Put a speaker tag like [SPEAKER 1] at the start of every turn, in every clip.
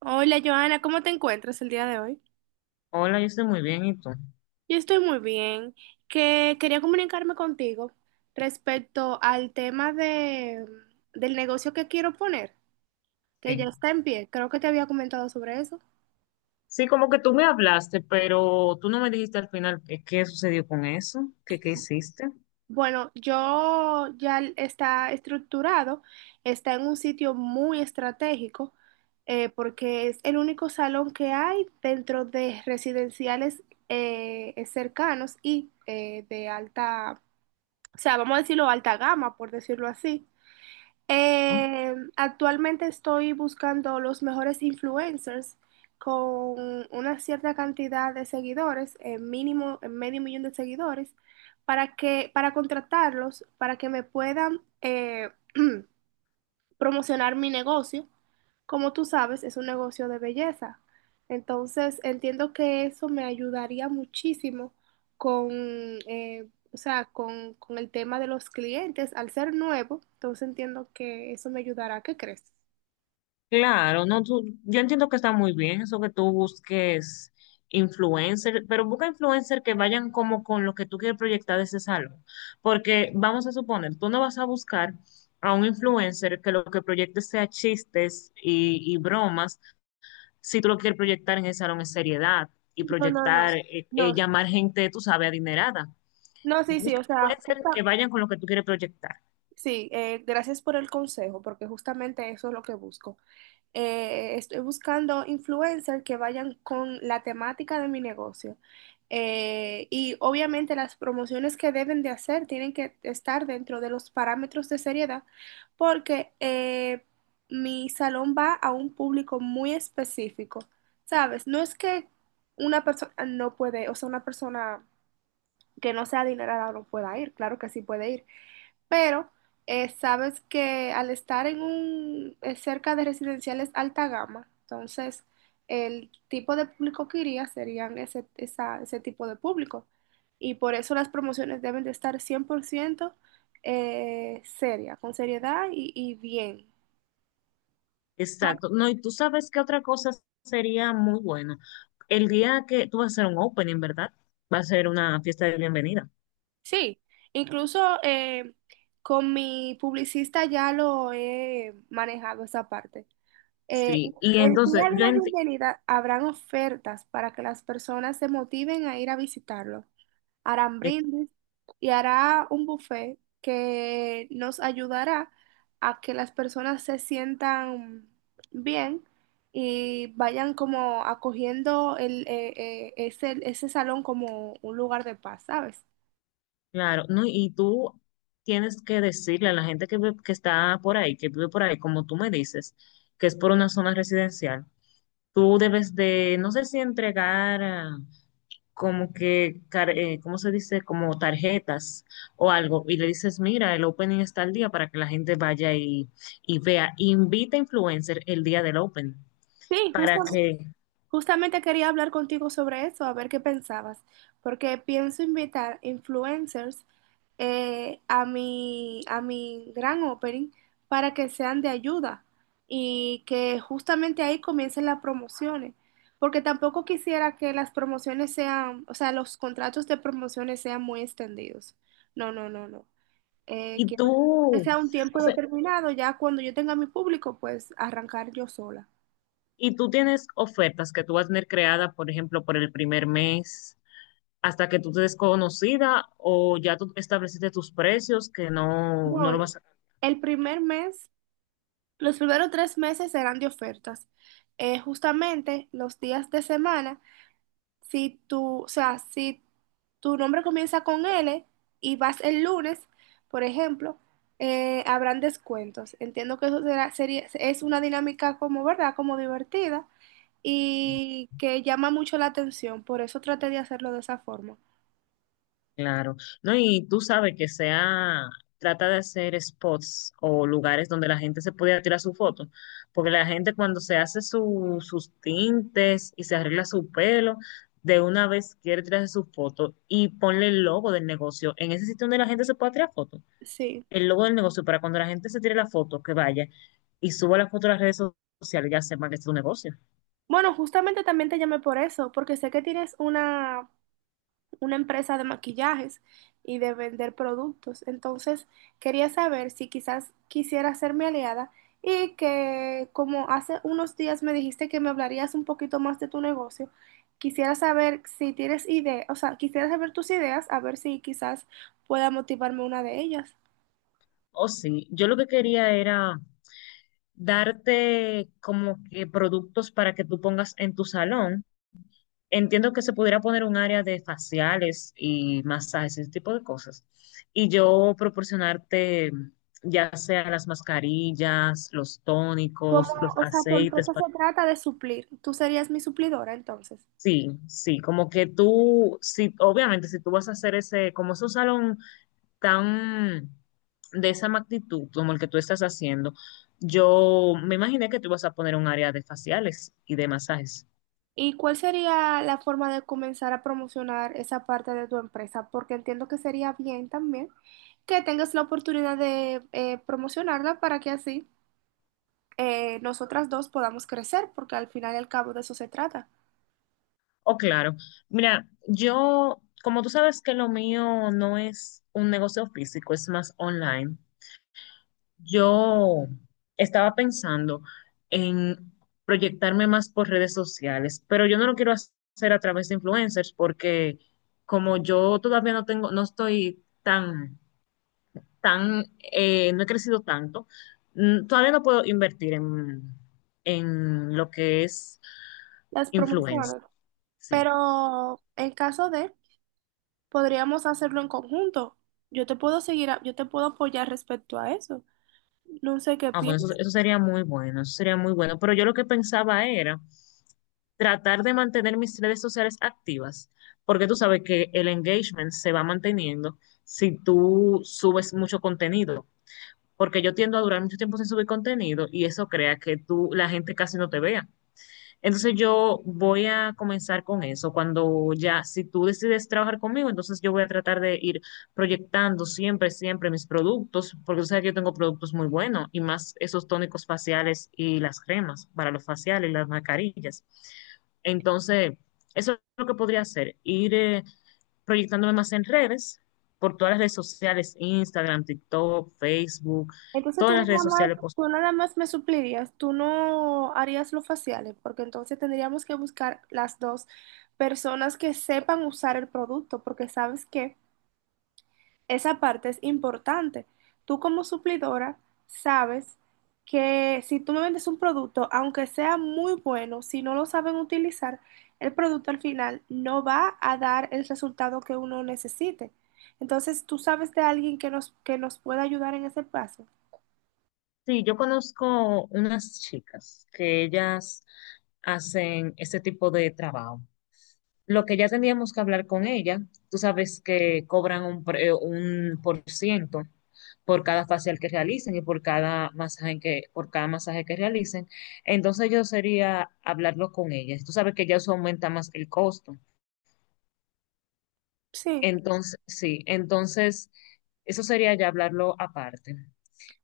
[SPEAKER 1] Hola Joana, ¿cómo te encuentras el día de hoy?
[SPEAKER 2] Hola, yo estoy muy bien, ¿y tú?
[SPEAKER 1] Yo estoy muy bien, que quería comunicarme contigo respecto al tema del negocio que quiero poner, que ya
[SPEAKER 2] Sí.
[SPEAKER 1] está en pie, creo que te había comentado sobre eso.
[SPEAKER 2] Sí, como que tú me hablaste, pero tú no me dijiste al final qué sucedió con eso, qué hiciste,
[SPEAKER 1] Bueno, yo ya está estructurado, está en un sitio muy estratégico, porque es el único salón que hay dentro de residenciales cercanos y de alta, o sea, vamos a decirlo alta gama, por decirlo así.
[SPEAKER 2] ¿no?
[SPEAKER 1] Actualmente estoy buscando los mejores influencers con una cierta cantidad de seguidores, mínimo medio millón de seguidores, para contratarlos, para que me puedan promocionar mi negocio, como tú sabes, es un negocio de belleza. Entonces, entiendo que eso me ayudaría muchísimo con, o sea, con el tema de los clientes. Al ser nuevo, entonces entiendo que eso me ayudará. ¿Qué crees?
[SPEAKER 2] Claro, no, yo entiendo que está muy bien eso que tú busques influencer, pero busca influencer que vayan como con lo que tú quieres proyectar de ese salón, porque vamos a suponer, tú no vas a buscar a un influencer que lo que proyecte sea chistes y bromas si tú lo que quieres proyectar en ese salón es seriedad y
[SPEAKER 1] No, no, no,
[SPEAKER 2] proyectar,
[SPEAKER 1] no,
[SPEAKER 2] llamar gente, tú sabes, adinerada.
[SPEAKER 1] no, sí, sí,
[SPEAKER 2] Busca-
[SPEAKER 1] o
[SPEAKER 2] puede
[SPEAKER 1] sea,
[SPEAKER 2] ser que vayan con lo que tú quieres proyectar.
[SPEAKER 1] sí, gracias por el consejo, porque justamente eso es lo que busco. Eh, estoy buscando influencers que vayan con la temática de mi negocio. Y obviamente las promociones que deben de hacer tienen que estar dentro de los parámetros de seriedad, porque mi salón va a un público muy específico, ¿sabes? No es que una persona no puede, o sea, una persona que no sea adinerada no pueda ir, claro que sí puede ir, pero sabes que al estar en un cerca de residenciales alta gama, entonces el tipo de público que iría serían ese, ese tipo de público. Y por eso las promociones deben de estar 100% seria, con seriedad y bien.
[SPEAKER 2] Exacto. No, y tú sabes que otra cosa sería muy bueno. El día que tú vas a hacer un opening, ¿verdad? Va a ser una fiesta de bienvenida.
[SPEAKER 1] Sí, incluso con mi publicista ya lo he manejado esa parte. Eh,
[SPEAKER 2] Sí. Y
[SPEAKER 1] el
[SPEAKER 2] entonces,
[SPEAKER 1] día de la bienvenida habrán ofertas para que las personas se motiven a ir a visitarlo. Harán
[SPEAKER 2] eh,
[SPEAKER 1] brindis y hará un buffet que nos ayudará a que las personas se sientan bien y vayan como acogiendo ese, ese salón como un lugar de paz, ¿sabes?
[SPEAKER 2] claro, no, y tú tienes que decirle a la gente que, que está por ahí, que vive por ahí, como tú me dices, que es por una zona residencial. Tú debes de, no sé si entregar como que, ¿cómo se dice? Como tarjetas o algo. Y le dices, mira, el opening está al día para que la gente vaya y vea. Invita a influencer el día del opening
[SPEAKER 1] Sí, justo.
[SPEAKER 2] para que...
[SPEAKER 1] Justamente quería hablar contigo sobre eso, a ver qué pensabas, porque pienso invitar influencers a mi gran opening, para que sean de ayuda y que justamente ahí comiencen las promociones, porque tampoco quisiera que las promociones sean, o sea, los contratos de promociones sean muy extendidos. No, no, no, no.
[SPEAKER 2] Y
[SPEAKER 1] Quiero que
[SPEAKER 2] tú,
[SPEAKER 1] sea un tiempo
[SPEAKER 2] o sea,
[SPEAKER 1] determinado, ya cuando yo tenga mi público, pues arrancar yo sola.
[SPEAKER 2] y tú tienes ofertas que tú vas a tener creada, por ejemplo, por el primer mes, hasta que tú te des conocida o ya tú estableciste tus precios que no, no
[SPEAKER 1] No,
[SPEAKER 2] lo vas a...
[SPEAKER 1] el primer mes, los primeros tres meses serán de ofertas. Justamente los días de semana, si tú, o sea, si tu nombre comienza con L y vas el lunes, por ejemplo, habrán descuentos. Entiendo que eso será, sería, es una dinámica como, ¿verdad? Como divertida y que llama mucho la atención. Por eso traté de hacerlo de esa forma.
[SPEAKER 2] Claro, no, y tú sabes que sea, trata de hacer spots o lugares donde la gente se pueda tirar su foto, porque la gente cuando se hace sus tintes y se arregla su pelo, de una vez quiere tirarse su foto y ponle el logo del negocio en ese sitio donde la gente se pueda tirar foto,
[SPEAKER 1] Sí.
[SPEAKER 2] el logo del negocio para cuando la gente se tire la foto, que vaya y suba la foto a las redes sociales, ya sepa que es tu negocio.
[SPEAKER 1] Bueno, justamente también te llamé por eso, porque sé que tienes una empresa de maquillajes y de vender productos. Entonces, quería saber si quizás quisiera ser mi aliada y que como hace unos días me dijiste que me hablarías un poquito más de tu negocio, quisiera saber si tienes idea, o sea, quisiera saber tus ideas, a ver si quizás pueda motivarme una de ellas.
[SPEAKER 2] Oh, sí, yo lo que quería era darte como que productos para que tú pongas en tu salón. Entiendo que se pudiera poner un área de faciales y masajes, ese tipo de cosas. Y yo proporcionarte ya sea las mascarillas, los
[SPEAKER 1] Como,
[SPEAKER 2] tónicos, los
[SPEAKER 1] o sea, tu
[SPEAKER 2] aceites.
[SPEAKER 1] empresa se trata de suplir. Tú serías mi suplidora entonces.
[SPEAKER 2] Sí, sí, como que tú, sí, obviamente si tú vas a hacer ese, como es un salón tan de esa magnitud como el que tú estás haciendo, yo me imaginé que tú ibas a poner un área de faciales y de masajes.
[SPEAKER 1] ¿Y cuál sería la forma de comenzar a promocionar esa parte de tu empresa? Porque entiendo que sería bien también que tengas la oportunidad de promocionarla, para que así nosotras dos podamos crecer, porque al final y al cabo de eso se trata,
[SPEAKER 2] Oh, claro. Mira, yo, como tú sabes que lo mío no es un negocio físico, es más online, yo estaba pensando en proyectarme más por redes sociales, pero yo no lo quiero hacer a través de influencers porque como yo todavía no tengo, no he crecido tanto. Todavía no puedo invertir en lo que es
[SPEAKER 1] las
[SPEAKER 2] influencer.
[SPEAKER 1] promociones.
[SPEAKER 2] Sí.
[SPEAKER 1] Pero en caso de, podríamos hacerlo en conjunto. Yo te puedo seguir, yo te puedo apoyar respecto a eso. No sé qué
[SPEAKER 2] Ah, bueno, eso,
[SPEAKER 1] piensas.
[SPEAKER 2] eso sería muy bueno, eso sería muy bueno. Pero yo lo que pensaba era tratar de mantener mis redes sociales activas, porque tú sabes que el engagement se va manteniendo si tú subes mucho contenido, porque yo tiendo a durar mucho tiempo sin subir contenido y eso crea que la gente casi no te vea. Entonces yo voy a comenzar con eso. Cuando ya, si tú decides trabajar conmigo, entonces yo voy a tratar de ir proyectando siempre, siempre mis productos, porque tú sabes que yo tengo productos muy buenos y más esos tónicos faciales y las cremas para los faciales y las mascarillas. Entonces, eso es lo que podría hacer, ir proyectándome más en redes, por todas las redes sociales, Instagram, TikTok, Facebook,
[SPEAKER 1] Entonces
[SPEAKER 2] todas las redes sociales
[SPEAKER 1] tú
[SPEAKER 2] posibles.
[SPEAKER 1] nada más me suplirías, tú no harías los faciales, porque entonces tendríamos que buscar las dos personas que sepan usar el producto, porque sabes que esa parte es importante. Tú como suplidora sabes que si tú me vendes un producto, aunque sea muy bueno, si no lo saben utilizar, el producto al final no va a dar el resultado que uno necesite. Entonces tú sabes de alguien que nos pueda ayudar en ese paso.
[SPEAKER 2] Sí, yo conozco unas chicas que ellas hacen este tipo de trabajo. Lo que ya tendríamos que hablar con ella, tú sabes que cobran un por ciento por cada facial que realicen y por cada masaje que realicen. Entonces yo sería hablarlo con ella. Tú sabes que ya eso aumenta más el costo.
[SPEAKER 1] Sí.
[SPEAKER 2] Entonces, sí, entonces eso sería ya hablarlo aparte.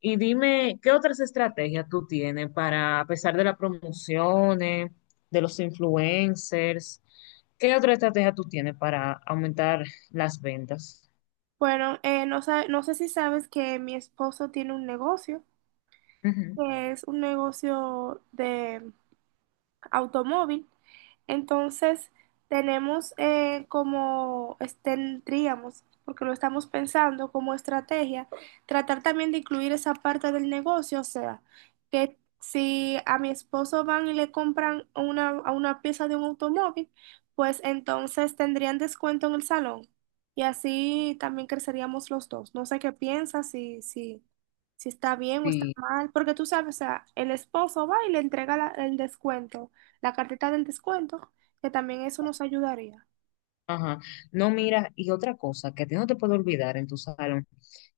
[SPEAKER 2] Y dime, ¿qué otras estrategias tú tienes para, a pesar de las promociones, de los influencers, qué otra estrategia tú tienes para aumentar las ventas?
[SPEAKER 1] Bueno, no sé si sabes que mi esposo tiene un negocio,
[SPEAKER 2] Ujú.
[SPEAKER 1] que es un negocio de automóvil. Entonces, tenemos tendríamos, porque lo estamos pensando como estrategia, tratar también de incluir esa parte del negocio, o sea, que si a mi esposo van y le compran a una pieza de un automóvil, pues entonces tendrían descuento en el salón y así también creceríamos los dos. No sé qué piensas, si, si, si está bien o está
[SPEAKER 2] Sí,
[SPEAKER 1] mal, porque tú sabes, o sea, el esposo va y le entrega el descuento, la cartita del descuento, que también eso nos ayudaría.
[SPEAKER 2] ajá. No, mira, y otra cosa que a ti no te puedo olvidar en tu salón,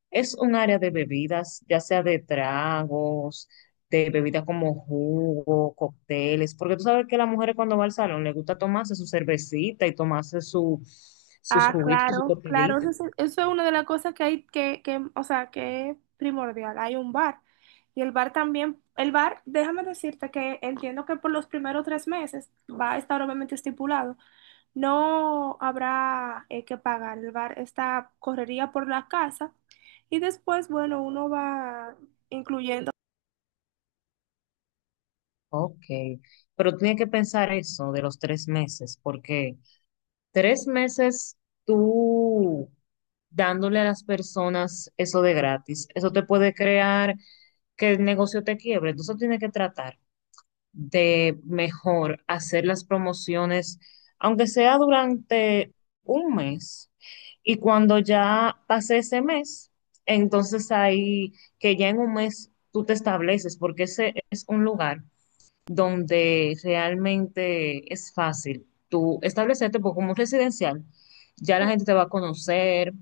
[SPEAKER 2] es un área de bebidas, ya sea de tragos, de bebidas como jugo, cócteles, porque tú sabes que las mujeres cuando va al salón les gusta tomarse su cervecita y tomarse sus
[SPEAKER 1] Ah,
[SPEAKER 2] juguitos, sus
[SPEAKER 1] claro, claro,
[SPEAKER 2] cóctelitos.
[SPEAKER 1] eso es una de las cosas que hay que, o sea, que es primordial. Hay un bar. Y el bar también, el bar, déjame decirte que entiendo que por los primeros tres meses va a estar obviamente estipulado. No habrá que pagar. El bar está, correría por la casa. Y después, bueno, uno va incluyendo.
[SPEAKER 2] Ok, pero tiene que pensar eso de los 3 meses, porque 3 meses tú dándole a las personas eso de gratis, eso te puede crear que el negocio te quiebre. Entonces tiene que tratar de mejor hacer las promociones, aunque sea durante un mes. Y cuando ya pase ese mes, entonces ahí que ya en un mes tú te estableces, porque ese es un lugar donde realmente es fácil tú establecerte, porque como es residencial, ya la gente te va a conocer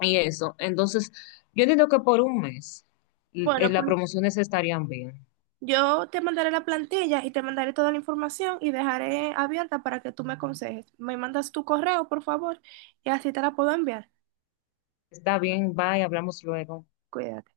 [SPEAKER 2] y eso. Entonces, yo entiendo que por un mes
[SPEAKER 1] Bueno,
[SPEAKER 2] las
[SPEAKER 1] pues
[SPEAKER 2] promociones estarían bien.
[SPEAKER 1] yo te mandaré la plantilla y te mandaré toda la información y dejaré abierta para que tú me aconsejes. Me mandas tu correo, por favor, y así te la puedo enviar.
[SPEAKER 2] Está bien, bye, hablamos luego.
[SPEAKER 1] Cuídate.